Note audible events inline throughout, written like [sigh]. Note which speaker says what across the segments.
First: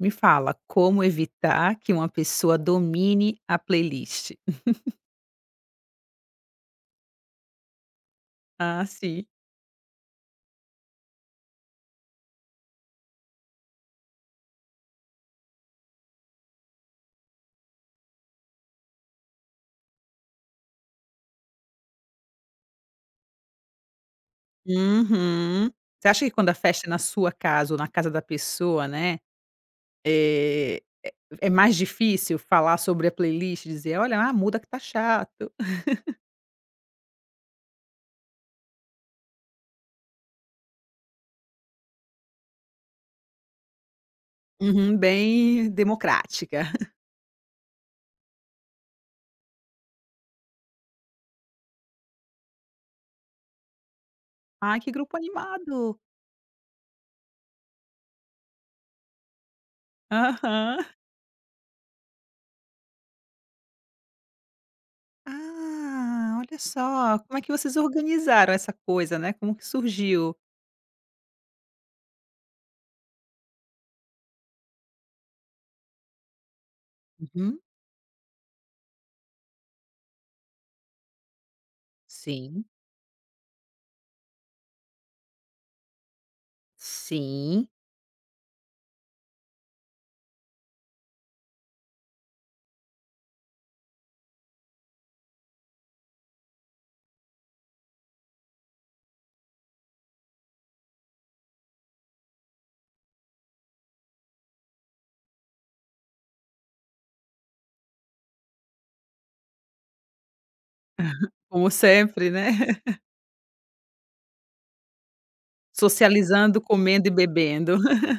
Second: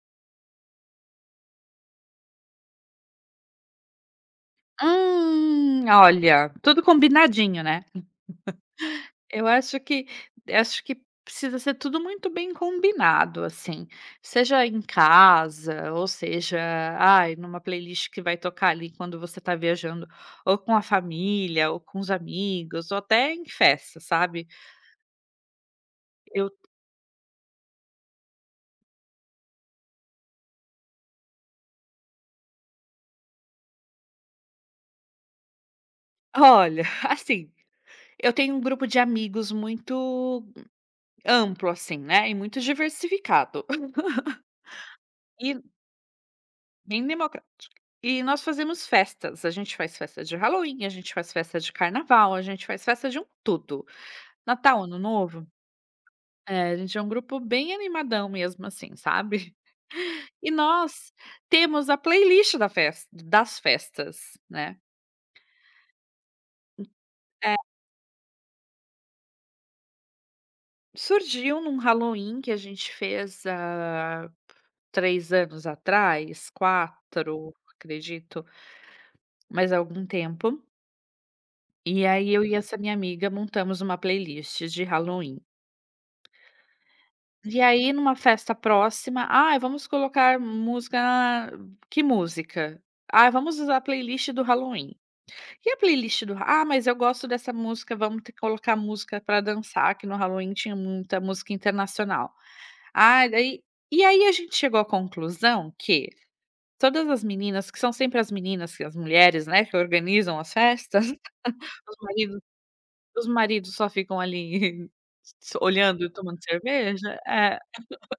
Speaker 1: Me fala, como evitar que uma pessoa domine a playlist?
Speaker 2: Olha, tudo combinadinho, né.
Speaker 1: Ah, sim.
Speaker 2: Eu acho que Acho que precisa ser tudo muito bem combinado, assim, seja em casa ou seja, ai, numa playlist que vai tocar ali quando você tá viajando, ou com a família, ou com os amigos, ou até em festa, sabe.
Speaker 1: Uhum. Você acha que
Speaker 2: Eu
Speaker 1: quando a festa é na sua casa ou na casa da pessoa, né, eh, é mais difícil falar sobre a playlist e dizer: "Olha, ah, muda que tá chato".
Speaker 2: Olha, [laughs] assim, eu tenho um grupo de amigos muito assim, né, e muito diversificado. [laughs]
Speaker 1: Uhum,
Speaker 2: E
Speaker 1: bem democrática. [laughs]
Speaker 2: Bem democrático. E nós fazemos festas, a gente faz festa de Halloween, a gente faz festa de carnaval, a gente faz festa de um tudo.
Speaker 1: "Ai,
Speaker 2: Natal,
Speaker 1: que
Speaker 2: Ano
Speaker 1: grupo
Speaker 2: Novo,
Speaker 1: animado".
Speaker 2: a gente é um grupo bem animadão mesmo assim, sabe. [laughs] E
Speaker 1: Aham.
Speaker 2: nós temos a playlist da fes das festas, né.
Speaker 1: "Ah, olha só, como é que
Speaker 2: Eh,
Speaker 1: vocês organizaram essa coisa, né, como que surgiu?".
Speaker 2: Surgiu num Halloween que a gente fez há 3 anos atrás, quatro,
Speaker 1: Uhum.
Speaker 2: acredito, mas há algum tempo. E aí eu e
Speaker 1: Sim,
Speaker 2: essa minha amiga montamos uma playlist de Halloween. E
Speaker 1: sim.
Speaker 2: aí numa festa próxima: "Ah, vamos colocar música." "Que música?" "Ah, vamos usar a playlist do Halloween." "E a playlist do" "Ah, mas eu gosto dessa música, vamos ter que colocar música para dançar", que no Halloween tinha muita música internacional. Ah, daí E aí a gente chegou à conclusão que todas as meninas, que são sempre as meninas que as mulheres, né, que organizam as festas,
Speaker 1: Como
Speaker 2: [laughs] os
Speaker 1: sempre,
Speaker 2: maridos
Speaker 1: né?
Speaker 2: os maridos só ficam ali [laughs] olhando e tomando
Speaker 1: Socializando, comendo e
Speaker 2: cerveja. É.
Speaker 1: bebendo. [laughs]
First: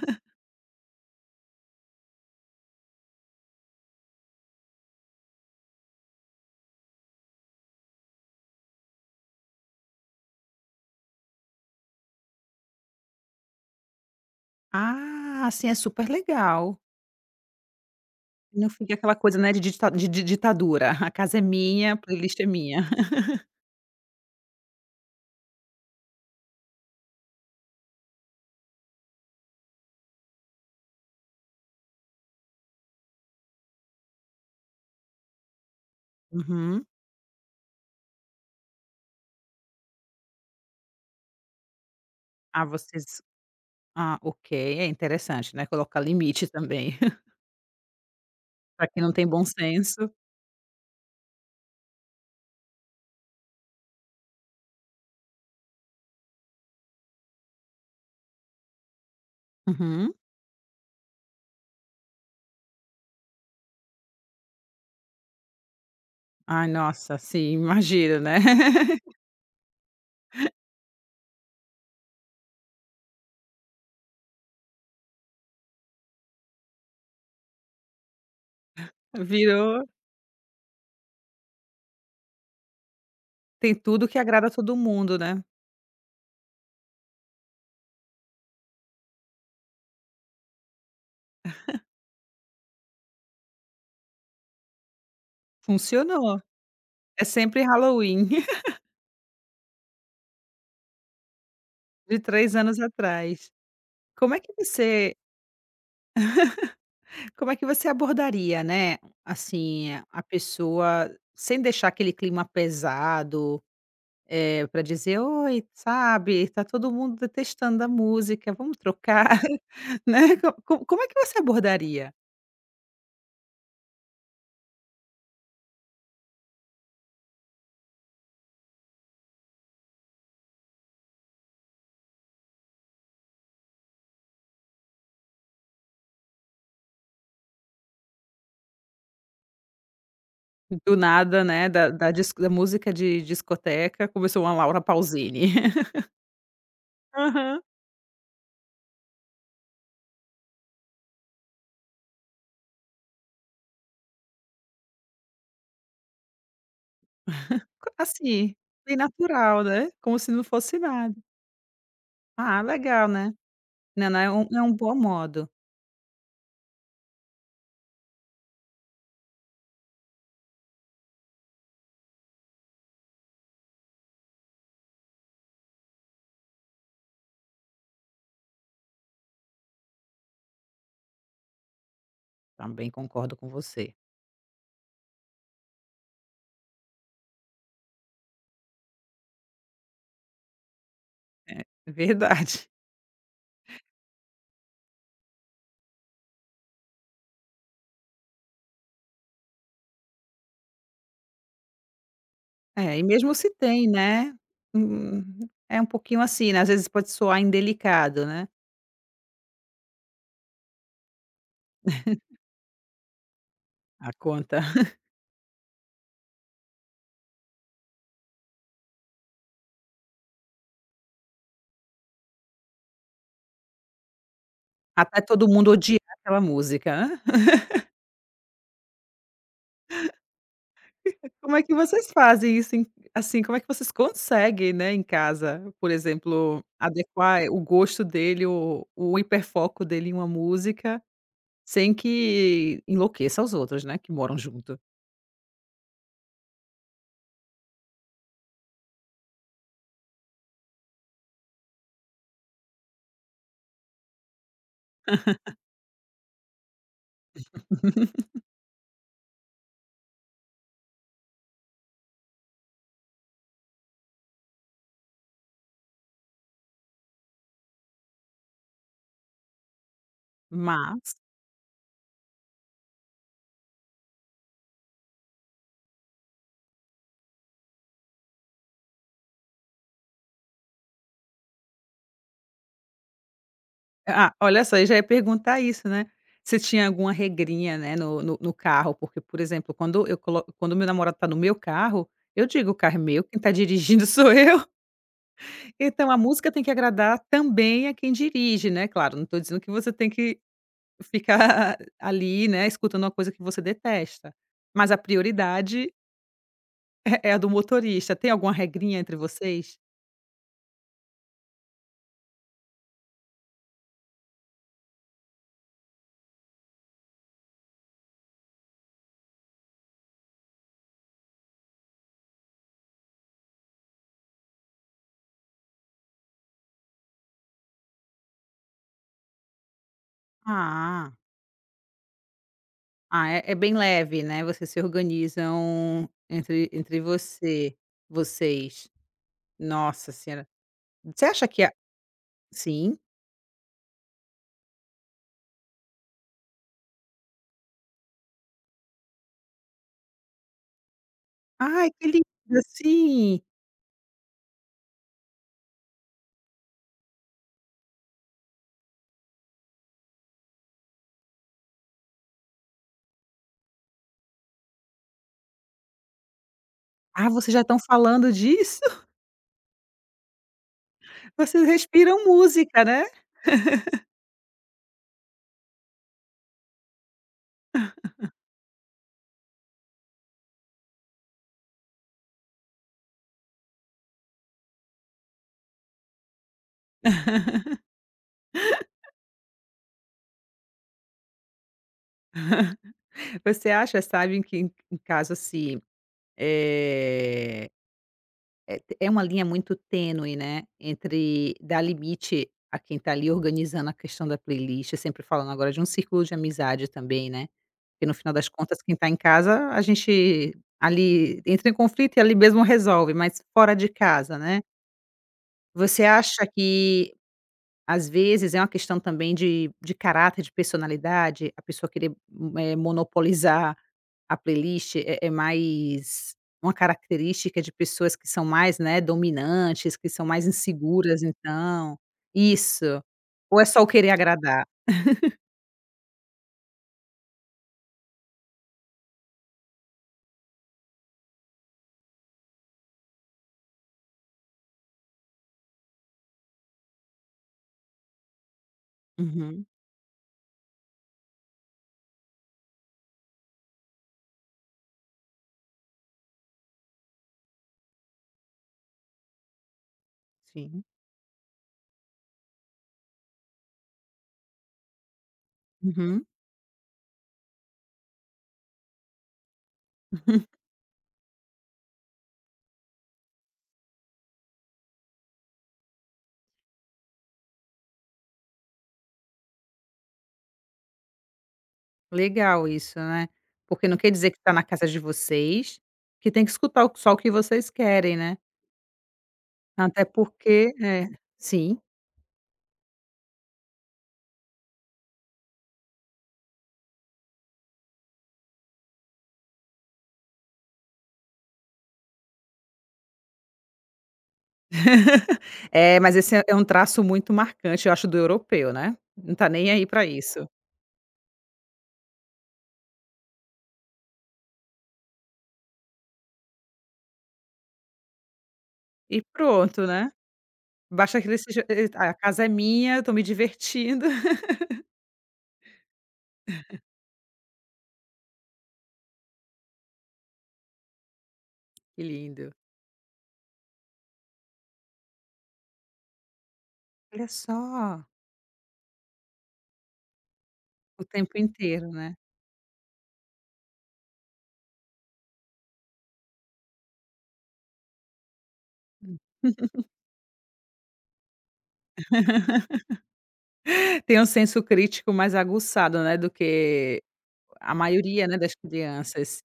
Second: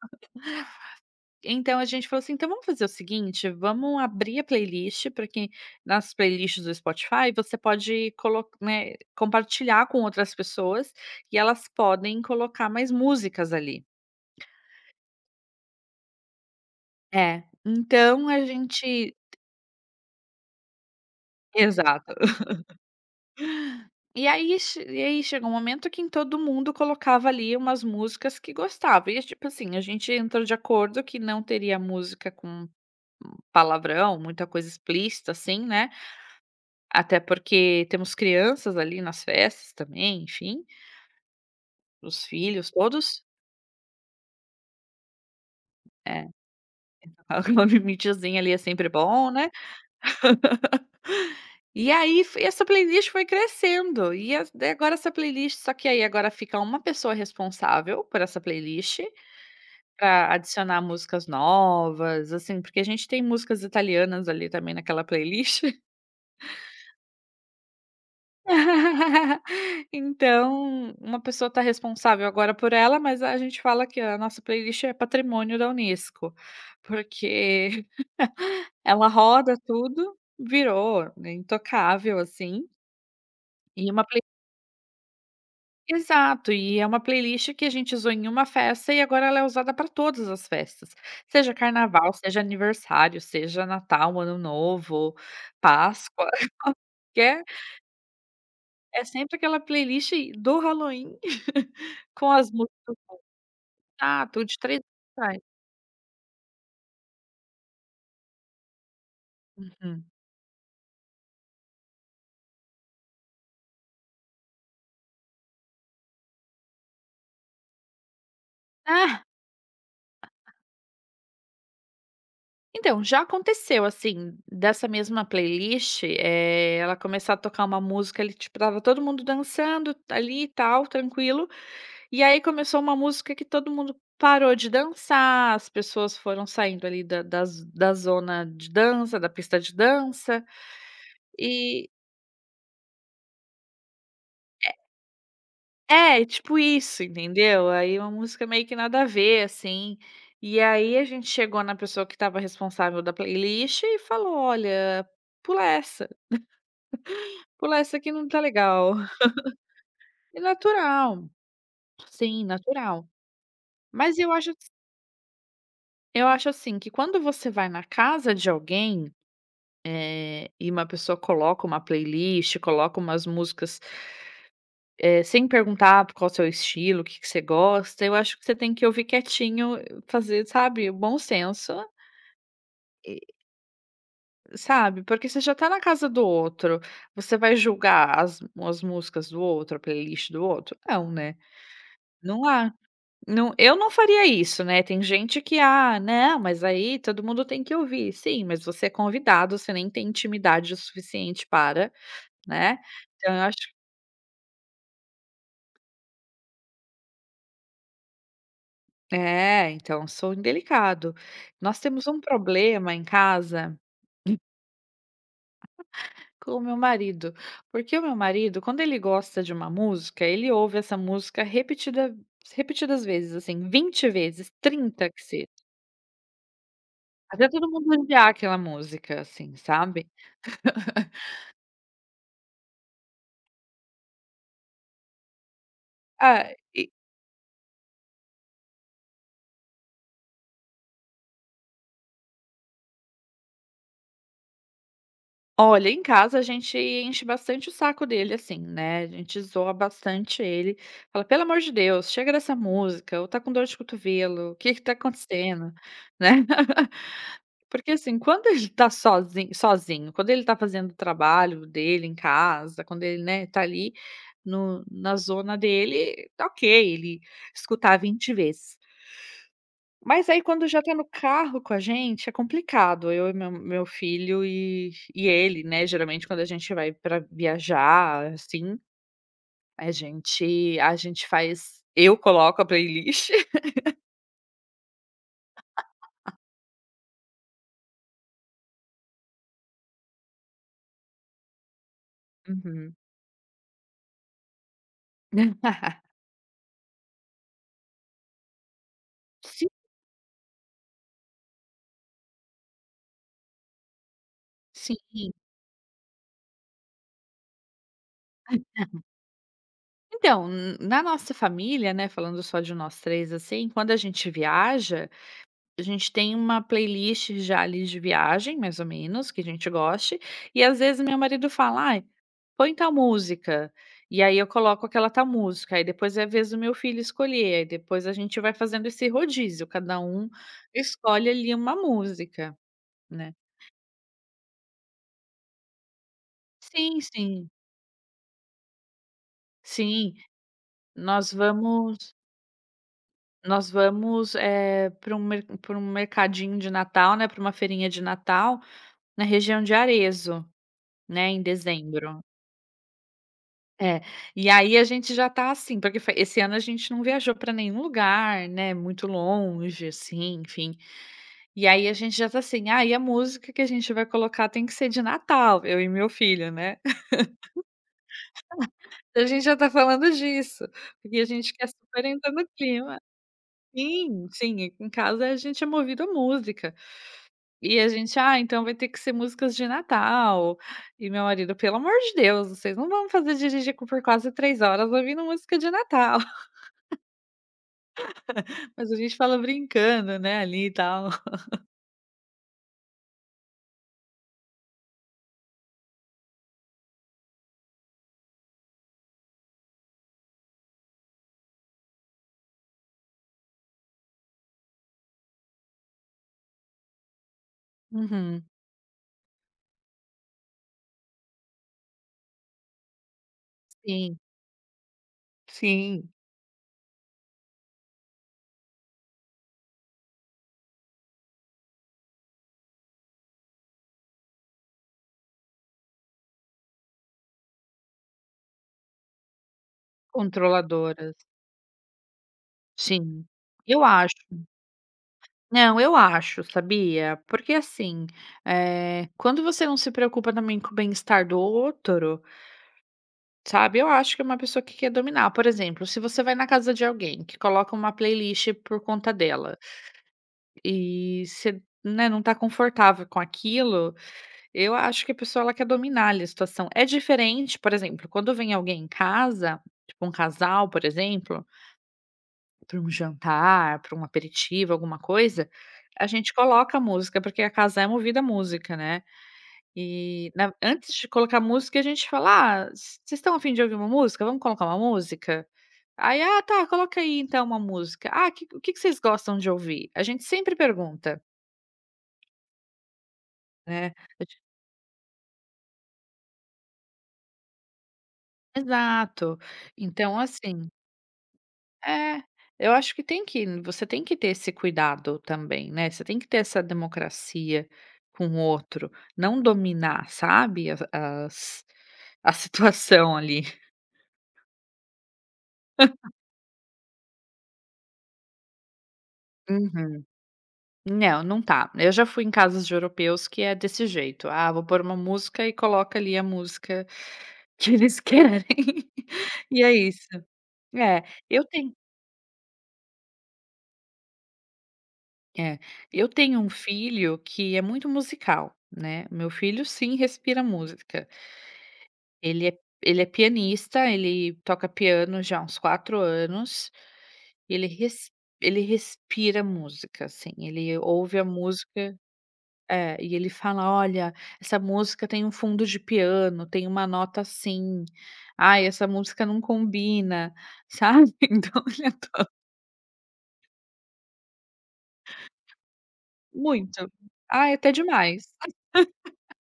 Speaker 2: Então a gente falou assim: "Então vamos fazer o seguinte, vamos abrir a playlist para quem nas playlists do Spotify você pode colo né, compartilhar com outras pessoas e elas podem colocar mais músicas ali."
Speaker 1: Ah, assim é super legal.
Speaker 2: É, então a
Speaker 1: Não fica
Speaker 2: gente
Speaker 1: aquela coisa, né, de ditadura, a casa é minha, a
Speaker 2: exato.
Speaker 1: playlist é minha. [laughs]
Speaker 2: E aí chegou um momento que em todo mundo colocava ali umas músicas que gostava e, tipo assim, a gente entrou de acordo que não teria música com palavrão, muita coisa explícita assim, né.
Speaker 1: Uhum.
Speaker 2: Até porque temos crianças ali nas festas também, enfim, os
Speaker 1: Ah,
Speaker 2: filhos
Speaker 1: vocês
Speaker 2: todos.
Speaker 1: Ah, ok, é interessante, né, colocar
Speaker 2: É,
Speaker 1: limite também, [laughs]
Speaker 2: [laughs] uma mimitizinha ali é
Speaker 1: pra
Speaker 2: sempre
Speaker 1: quem não tem
Speaker 2: bom,
Speaker 1: bom
Speaker 2: né.
Speaker 1: senso.
Speaker 2: E aí f Essa playlist foi crescendo e as daí agora essa playlist só que aí agora fica uma pessoa responsável por essa playlist,
Speaker 1: Uhum.
Speaker 2: para adicionar músicas novas, assim, porque a gente tem músicas italianas ali também naquela playlist.
Speaker 1: Ai, nossa, sim, imagino, né. [laughs]
Speaker 2: [laughs] Então, uma pessoa está responsável agora por ela, mas a gente fala que a nossa playlist é patrimônio da Unesco, porque [laughs] ela roda
Speaker 1: Virou
Speaker 2: tudo, virou né, intocável, assim,
Speaker 1: Tem
Speaker 2: e uma
Speaker 1: tudo que
Speaker 2: play
Speaker 1: agrada a todo mundo, né.
Speaker 2: exato, e é uma playlist que a gente usou em uma festa e agora ela é usada para todas as festas, seja carnaval, seja aniversário, seja Natal, Ano Novo, Páscoa,
Speaker 1: Funcionou,
Speaker 2: [laughs] que
Speaker 1: é
Speaker 2: é
Speaker 1: sempre Halloween, [laughs]
Speaker 2: É sempre aquela playlist do Halloween [laughs]
Speaker 1: de
Speaker 2: com as
Speaker 1: 3 anos
Speaker 2: músicas
Speaker 1: atrás.
Speaker 2: ah,
Speaker 1: Como é
Speaker 2: tô
Speaker 1: que
Speaker 2: de 3
Speaker 1: você
Speaker 2: atrás.
Speaker 1: Como é que você abordaria, né, assim,
Speaker 2: Uhum.
Speaker 1: a pessoa sem deixar aquele clima pesado, pra dizer: "Oi, sabe, tá todo mundo detestando a música, vamos
Speaker 2: Ah,
Speaker 1: trocar", [laughs] né. Co co como é que você abordaria?
Speaker 2: então, já aconteceu, assim, dessa mesma playlist, ela começar a tocar uma música ali, tipo, estava todo mundo dançando ali e tal, tranquilo, e aí começou uma música que todo mundo parou de dançar, as pessoas foram saindo ali da zona de dança, da pista de dança,
Speaker 1: Do nada, né,
Speaker 2: e
Speaker 1: da disco da música de discoteca começou uma Laura Pausini. [laughs]
Speaker 2: É, tipo isso,
Speaker 1: Aham.
Speaker 2: entendeu? Aí uma música meio que nada a ver, assim. E aí a gente chegou na pessoa que estava responsável da playlist e falou: "Olha, pula essa, pula
Speaker 1: Co
Speaker 2: essa que não tá
Speaker 1: assim,
Speaker 2: legal."
Speaker 1: bem
Speaker 2: [laughs]
Speaker 1: natural, né, como se
Speaker 2: É
Speaker 1: não fosse nada.
Speaker 2: natural, sim,
Speaker 1: Ah,
Speaker 2: natural.
Speaker 1: legal, né. Não,
Speaker 2: Mas
Speaker 1: não,
Speaker 2: eu acho
Speaker 1: é um bom modo.
Speaker 2: eu acho assim que quando você vai na casa de alguém, e uma pessoa coloca uma playlist, coloca umas músicas sem perguntar qual o seu estilo, o que que você gosta, eu acho que você tem que ouvir quietinho, fazer, sabe, o bom senso,
Speaker 1: Também
Speaker 2: e
Speaker 1: concordo com você.
Speaker 2: sabe, porque você já tá na casa do outro, você vai julgar as músicas do outro, a playlist do outro? Não, né.
Speaker 1: É,
Speaker 2: Não
Speaker 1: verdade.
Speaker 2: há não, eu não faria isso, né, tem gente que: "Ah, não, mas aí todo mundo tem que ouvir." Sim, mas você é convidado, você nem tem intimidade o suficiente para, né.
Speaker 1: É, e
Speaker 2: Então
Speaker 1: mesmo
Speaker 2: eu
Speaker 1: se
Speaker 2: acho
Speaker 1: tem, né, hum, é um pouquinho assim, né, às vezes pode soar indelicado, né,
Speaker 2: É, então, sou indelicado. Nós temos um problema em casa
Speaker 1: a conta. [laughs]
Speaker 2: com o meu marido, porque o meu marido, quando ele gosta de uma música, ele ouve essa música repetidas vezes, assim, 20 vezes, 30, que
Speaker 1: Até
Speaker 2: seja,
Speaker 1: todo mundo odiar aquela música, né.
Speaker 2: até
Speaker 1: [laughs]
Speaker 2: todo mundo odiar aquela música, assim, sabe. [laughs]
Speaker 1: Como é que vocês fazem isso em Assim, como é que vocês conseguem, né, em casa, por
Speaker 2: Ah
Speaker 1: exemplo, adequar o gosto dele, o hiperfoco dele em uma música, sem que enlouqueça os outros, né, que moram junto.
Speaker 2: Olha, em casa a gente enche bastante o saco dele, assim, né, a gente zoa bastante ele, fala: "Pelo amor de Deus, chega dessa música, ou tá com dor de cotovelo, o que que tá acontecendo?", né. [laughs] Porque, assim, quando ele tá sozinho, sozinho, quando ele tá fazendo o trabalho dele em casa, quando ele, né, tá ali no na zona dele, tá ok ele escutar 20 vezes. Mas aí quando já tá no
Speaker 1: Mas
Speaker 2: carro com a gente, é complicado, eu e meu filho e ele, né, geralmente quando a gente vai para viajar, assim, a gente faz eu coloco a playlist. [laughs]
Speaker 1: ah, olha só, eu já ia perguntar isso, né. Se tinha alguma regrinha, né, no carro, porque, por exemplo, quando eu colo quando meu namorado está no meu carro, eu digo: "O
Speaker 2: Uhum.
Speaker 1: carro é meu, quem está dirigindo [laughs] sou eu".
Speaker 2: [laughs]
Speaker 1: Então a música tem que agradar também a quem dirige, né, claro, não estou dizendo
Speaker 2: Sim,
Speaker 1: que você tem que ficar [laughs] ali, né, escutando uma coisa que você detesta, mas a
Speaker 2: sim.
Speaker 1: prioridade [laughs] é a do motorista. Tem alguma regrinha entre vocês?
Speaker 2: Então, na nossa família, né, falando só de nós 3 assim, quando a gente viaja a gente tem uma playlist já ali de viagem, mais ou menos, que a gente goste, e às vezes meu marido fala: "Ai, põe tal música", e aí eu coloco aquela tal música, aí depois é a vez do meu filho escolher, aí depois a gente vai fazendo esse rodízio, cada um
Speaker 1: Ah,
Speaker 2: escolhe ali uma música,
Speaker 1: ah,
Speaker 2: né.
Speaker 1: é bem leve, né, vocês se organizam entre
Speaker 2: Sim, sim,
Speaker 1: vocês. Nossa
Speaker 2: sim,
Speaker 1: senhora. Você
Speaker 2: nós
Speaker 1: acha que a
Speaker 2: vamos
Speaker 1: Sim?
Speaker 2: nós vamos, para um mer para um mercadinho de Natal, né, para uma feirinha de Natal, na região de Arezzo, né, em
Speaker 1: Ai, que
Speaker 2: dezembro.
Speaker 1: lindo, sim.
Speaker 2: É, e aí a gente já tá assim, porque foi esse ano a gente não viajou pra nenhum lugar, né, muito longe, assim, enfim. E aí a gente já tá assim: "Ah, e a música que a gente vai colocar tem que ser de Natal", eu e meu filho, né. [laughs]
Speaker 1: Ah, vocês já estão falando disso? [laughs]
Speaker 2: A gente já tá falando disso, porque a gente
Speaker 1: Vocês
Speaker 2: quer super
Speaker 1: respiram
Speaker 2: entrar no
Speaker 1: música,
Speaker 2: clima.
Speaker 1: né.
Speaker 2: Sim, sim, em casa a gente é movido a música. E a gente: "Ah, então vai ter que ser músicas de Natal", e meu marido: "Pelo amor de Deus, vocês não vão fazer dirigir co por quase 3 horas ouvindo música de Natal." Mas a gente fala brincando, né, ali e tal.
Speaker 1: Você acha, sabe, que em caso, assim, eh, é uma linha muito tênue, né, entre dar limite a quem tá ali organizando a questão da playlist, sempre falando agora de um círculo de amizade também, né. Porque no final
Speaker 2: Uhum.
Speaker 1: das contas quem está em casa, a gente ali entra em conflito e ali mesmo resolve, mas fora de
Speaker 2: Sim,
Speaker 1: casa, né. Você
Speaker 2: sim.
Speaker 1: acha que às vezes é uma questão também de caráter, de personalidade, a pessoa querer, monopolizar a playlist é mais uma característica de pessoas que são mais, né, dominantes, que são mais
Speaker 2: Controladoras,
Speaker 1: inseguras então? Isso.
Speaker 2: sim.
Speaker 1: Ou é só
Speaker 2: Eu
Speaker 1: o querer
Speaker 2: acho.
Speaker 1: agradar?
Speaker 2: Não, eu acho, sabia? Porque assim, quando você não se preocupa também com o bem-estar do outro, sabe, eu acho que é uma pessoa que quer dominar. Por exemplo, se você vai na casa de alguém que coloca uma playlist por conta dela
Speaker 1: Uhum,
Speaker 2: e você, né, não tá confortável com aquilo, eu acho que a pessoa ela quer dominar ali a situação. É diferente, por exemplo, quando vem alguém em casa, tipo um casal,
Speaker 1: sim.
Speaker 2: por exemplo, para um jantar, para um aperitivo, alguma coisa, a
Speaker 1: Uhum.
Speaker 2: gente coloca música, porque a casa é movida a música, né. E na Antes de colocar música, a gente fala: "Ah, vocês estão a fim de ouvir uma música? Vamos colocar uma música?" Aí: "Ah, tá, coloca aí então uma música. Ah, que o que que vocês gostam de ouvir?" A gente sempre pergunta,
Speaker 1: Legal isso, né.
Speaker 2: né.
Speaker 1: Porque
Speaker 2: A
Speaker 1: não quer dizer que
Speaker 2: gente-
Speaker 1: está na casa de vocês, que tem que escutar o só o que vocês querem, né.
Speaker 2: Exato.
Speaker 1: Até
Speaker 2: Então assim
Speaker 1: porque é, sim.
Speaker 2: É, eu acho que tem que você tem que ter esse cuidado também, né, você tem que ter essa democracia com o outro, não dominar, sabe, as as a situação ali.
Speaker 1: [laughs] É, mas esse é um traço muito marcante, eu acho, do europeu, né. Não tá nem aí
Speaker 2: Uhum.
Speaker 1: pra isso.
Speaker 2: Não, não tá. Eu já fui em casas de europeus que é desse jeito, "Ah, vou pôr uma música" e coloca ali a música [laughs] que eles querem,
Speaker 1: E
Speaker 2: [laughs] e é
Speaker 1: pronto,
Speaker 2: isso.
Speaker 1: né.
Speaker 2: É,
Speaker 1: Basta que ele
Speaker 2: eu
Speaker 1: seja
Speaker 2: tenho
Speaker 1: e "A casa é minha, eu tô me divertindo". [laughs]
Speaker 2: É, eu tenho um filho que é muito musical, né, meu filho sim respira música.
Speaker 1: Que lindo.
Speaker 2: Ele é pianista, ele toca piano já há uns 4 anos,
Speaker 1: Olha
Speaker 2: e ele
Speaker 1: só,
Speaker 2: res ele respira música, assim, ele
Speaker 1: o
Speaker 2: ouve a
Speaker 1: tempo inteiro,
Speaker 2: música
Speaker 1: né.
Speaker 2: é, e ele fala: "Olha, essa música tem um fundo de piano, tem uma nota assim. Ai, essa música não
Speaker 1: [laughs]
Speaker 2: combina", sabe. [laughs] Então ele adora
Speaker 1: Tem um senso crítico mais aguçado, né, do
Speaker 2: muito.
Speaker 1: que
Speaker 2: Ai, até
Speaker 1: a
Speaker 2: demais.
Speaker 1: maioria, né, das crianças.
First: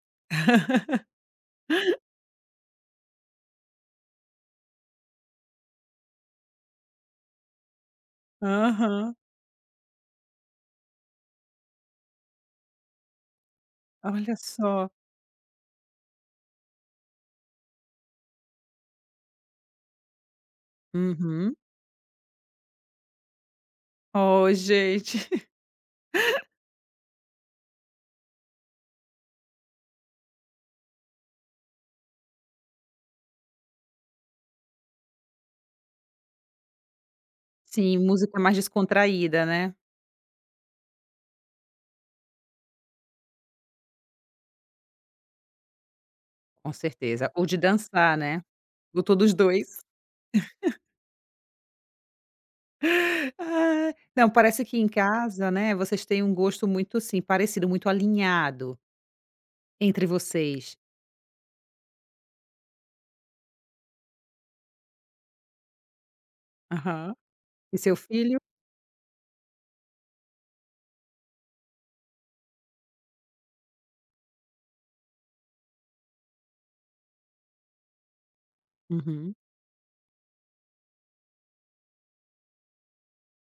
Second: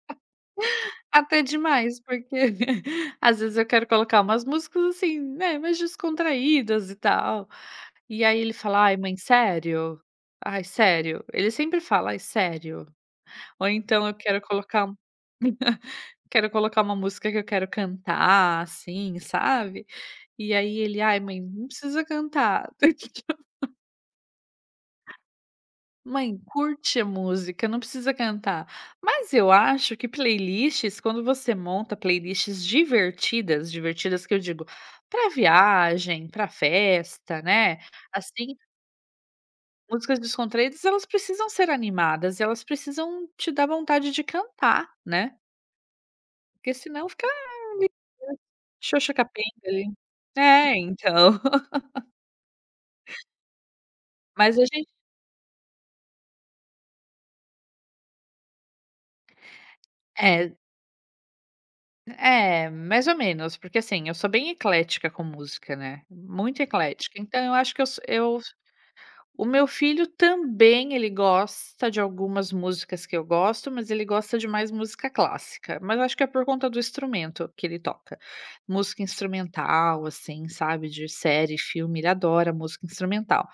Speaker 2: Até demais, porque [laughs] às vezes eu quero colocar umas músicas assim, né, mais descontraídas e tal. E aí ele fala: "Ai
Speaker 1: Aham.
Speaker 2: mãe, sério? Ai sério?" Ele sempre fala: "Ai sério?" Ou então eu
Speaker 1: Olha
Speaker 2: quero colocar
Speaker 1: só.
Speaker 2: [laughs] quero colocar uma música que eu quero cantar, assim, sabe. E aí ele: "Ai mãe,
Speaker 1: Uhum.
Speaker 2: não precisa cantar." [laughs]
Speaker 1: Oh, gente. [laughs]
Speaker 2: Mãe, curte a música, não precisa cantar. Mas eu acho que playlists, quando você monta playlists divertidas, divertidas que eu digo, para viagem, para festa, né,
Speaker 1: Sim, música
Speaker 2: assim,
Speaker 1: mais descontraída, né,
Speaker 2: músicas descontraídas, elas precisam ser animadas e elas precisam te dar vontade de cantar, né,
Speaker 1: com
Speaker 2: porque senão fica
Speaker 1: certeza. Ou de
Speaker 2: ali
Speaker 1: dançar, né,
Speaker 2: xoxa
Speaker 1: botou todos
Speaker 2: capenga
Speaker 1: 2.
Speaker 2: ali. É, então. [laughs]
Speaker 1: Ah. Não,
Speaker 2: Mas a
Speaker 1: parece que
Speaker 2: gente
Speaker 1: em casa, né, vocês têm um gosto muito, assim, parecido, muito alinhado entre
Speaker 2: é
Speaker 1: vocês.
Speaker 2: É, mais ou menos, porque assim, eu sou bem eclética com música, né, muito
Speaker 1: Aham.
Speaker 2: eclética, então eu acho
Speaker 1: E
Speaker 2: que eu
Speaker 1: seu
Speaker 2: s
Speaker 1: filho?
Speaker 2: eu o meu filho também, ele gosta de algumas músicas que eu gosto, mas ele gosta de mais música clássica, mas acho que é por conta do instrumento que ele toca. Música
Speaker 1: Uhum.
Speaker 2: instrumental, assim, sabe, de série, filme, ele adora música instrumental.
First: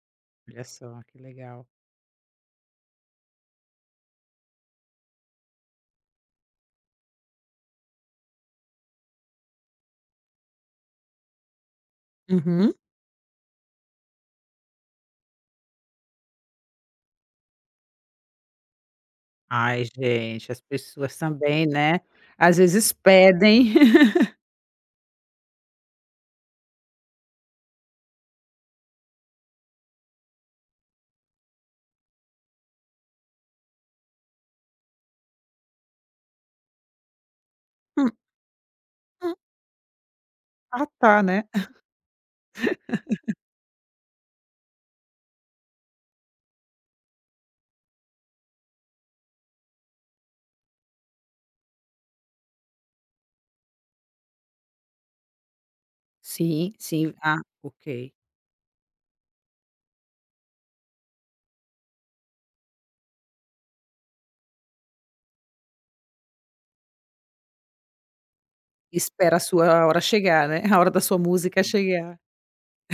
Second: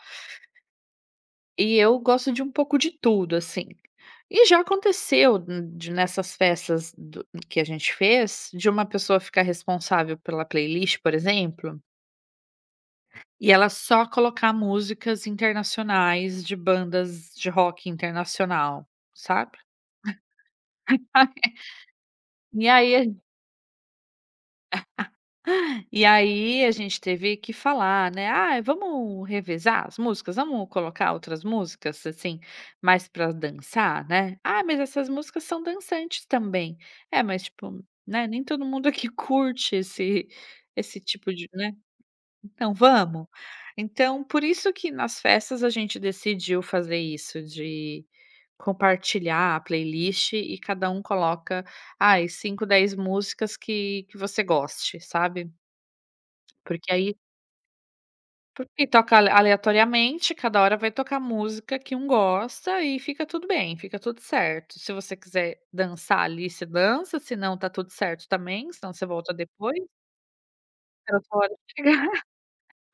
Speaker 1: Olha só, que legal.
Speaker 2: E eu gosto de um pouco de tudo, assim. E já aconteceu n de nessas festas do que a gente fez, de uma pessoa ficar responsável pela playlist, por exemplo,
Speaker 1: Uhum.
Speaker 2: e ela só colocar músicas internacionais de bandas de rock internacional, sabe.
Speaker 1: Ai, gente, as pessoas
Speaker 2: [laughs]
Speaker 1: também, né, às
Speaker 2: E
Speaker 1: vezes
Speaker 2: aí a
Speaker 1: pedem. [laughs]
Speaker 2: E aí a gente teve que falar, né: "Ah, vamos revezar as músicas? Vamos colocar outras músicas, assim, mais para dançar, né? Ah, mas essas músicas são dançantes também." É, mas tipo,
Speaker 1: Hum,
Speaker 2: né, nem todo mundo aqui [laughs]
Speaker 1: hum.
Speaker 2: curte esse
Speaker 1: Ah, tá,
Speaker 2: tipo
Speaker 1: né.
Speaker 2: de né, então vamos. Então, por isso que nas festas a gente decidiu fazer isso de compartilhar a playlist e cada um coloca, ai, 5, 10 músicas que você goste, sabe.
Speaker 1: Sim,
Speaker 2: Porque
Speaker 1: sim.
Speaker 2: aí
Speaker 1: Ah, ok.
Speaker 2: Porque toca aleatoriamente, cada hora vai tocar música que um gosta e fica tudo bem, fica tudo certo. Se você quiser dançar ali, você dança, se não tá tudo certo também, senão você volta
Speaker 1: Espera a
Speaker 2: depois,
Speaker 1: sua hora chegar, né, a hora da
Speaker 2: espera
Speaker 1: sua
Speaker 2: a sua hora
Speaker 1: música
Speaker 2: de chegar.
Speaker 1: chegar.
Speaker 2: [laughs]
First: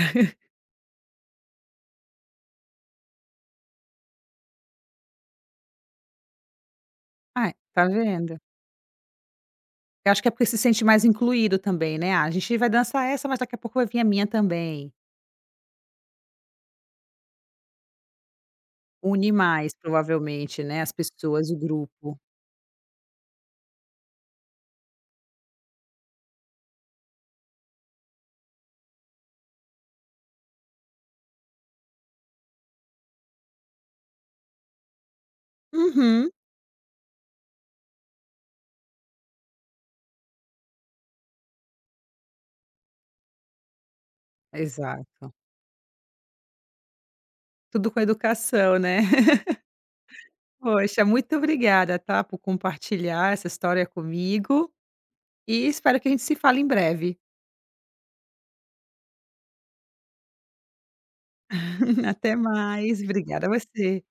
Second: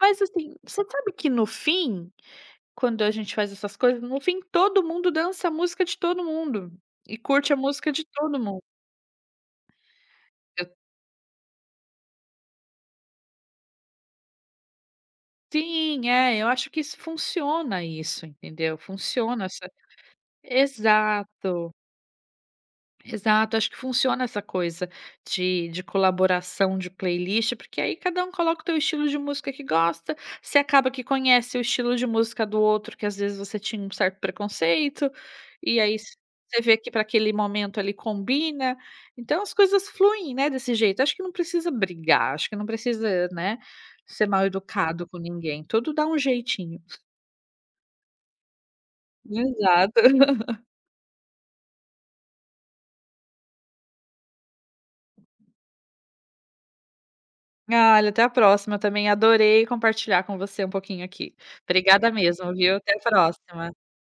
Speaker 2: Mas assim, você sabe que no fim, quando a gente faz essas coisas, no fim todo mundo dança a música de todo mundo, e curte
Speaker 1: Ai,
Speaker 2: a
Speaker 1: tá
Speaker 2: música de
Speaker 1: vendo?
Speaker 2: todo mundo.
Speaker 1: Eu acho que é porque se
Speaker 2: Eu-
Speaker 1: sente mais incluído também, né, "Ah, a gente vai dançar essa, mas daqui a pouco vai vir a minha também".
Speaker 2: Sim, é, eu acho que isso funciona isso, entendeu?
Speaker 1: Une
Speaker 2: Funciona
Speaker 1: mais
Speaker 2: essa
Speaker 1: provavelmente, né, as pessoas, o
Speaker 2: Exato.
Speaker 1: grupo.
Speaker 2: Exato, acho que funciona essa coisa de colaboração de playlist, porque aí cada um coloca o teu estilo de música que gosta, você acaba que conhece o estilo de música do outro, que às vezes você tinha um certo preconceito, e aí
Speaker 1: Uhum,
Speaker 2: você vê que para aquele momento ali combina. Então as coisas fluem, né, desse jeito. Acho que não precisa brigar, acho que não precisa, né, ser mal educado com
Speaker 1: exato.
Speaker 2: ninguém. Tudo dá um jeitinho.
Speaker 1: Tudo com educação, né. [laughs]
Speaker 2: Exato.
Speaker 1: Poxa, muito obrigada, tá, por compartilhar essa história comigo, e espero que a gente se fale em breve.
Speaker 2: Ah, olha, até a próxima. Eu também, adorei compartilhar com você um pouquinho aqui. Obrigada
Speaker 1: [laughs] Até
Speaker 2: mesmo, viu? Até a
Speaker 1: mais, obrigada a
Speaker 2: próxima.
Speaker 1: você.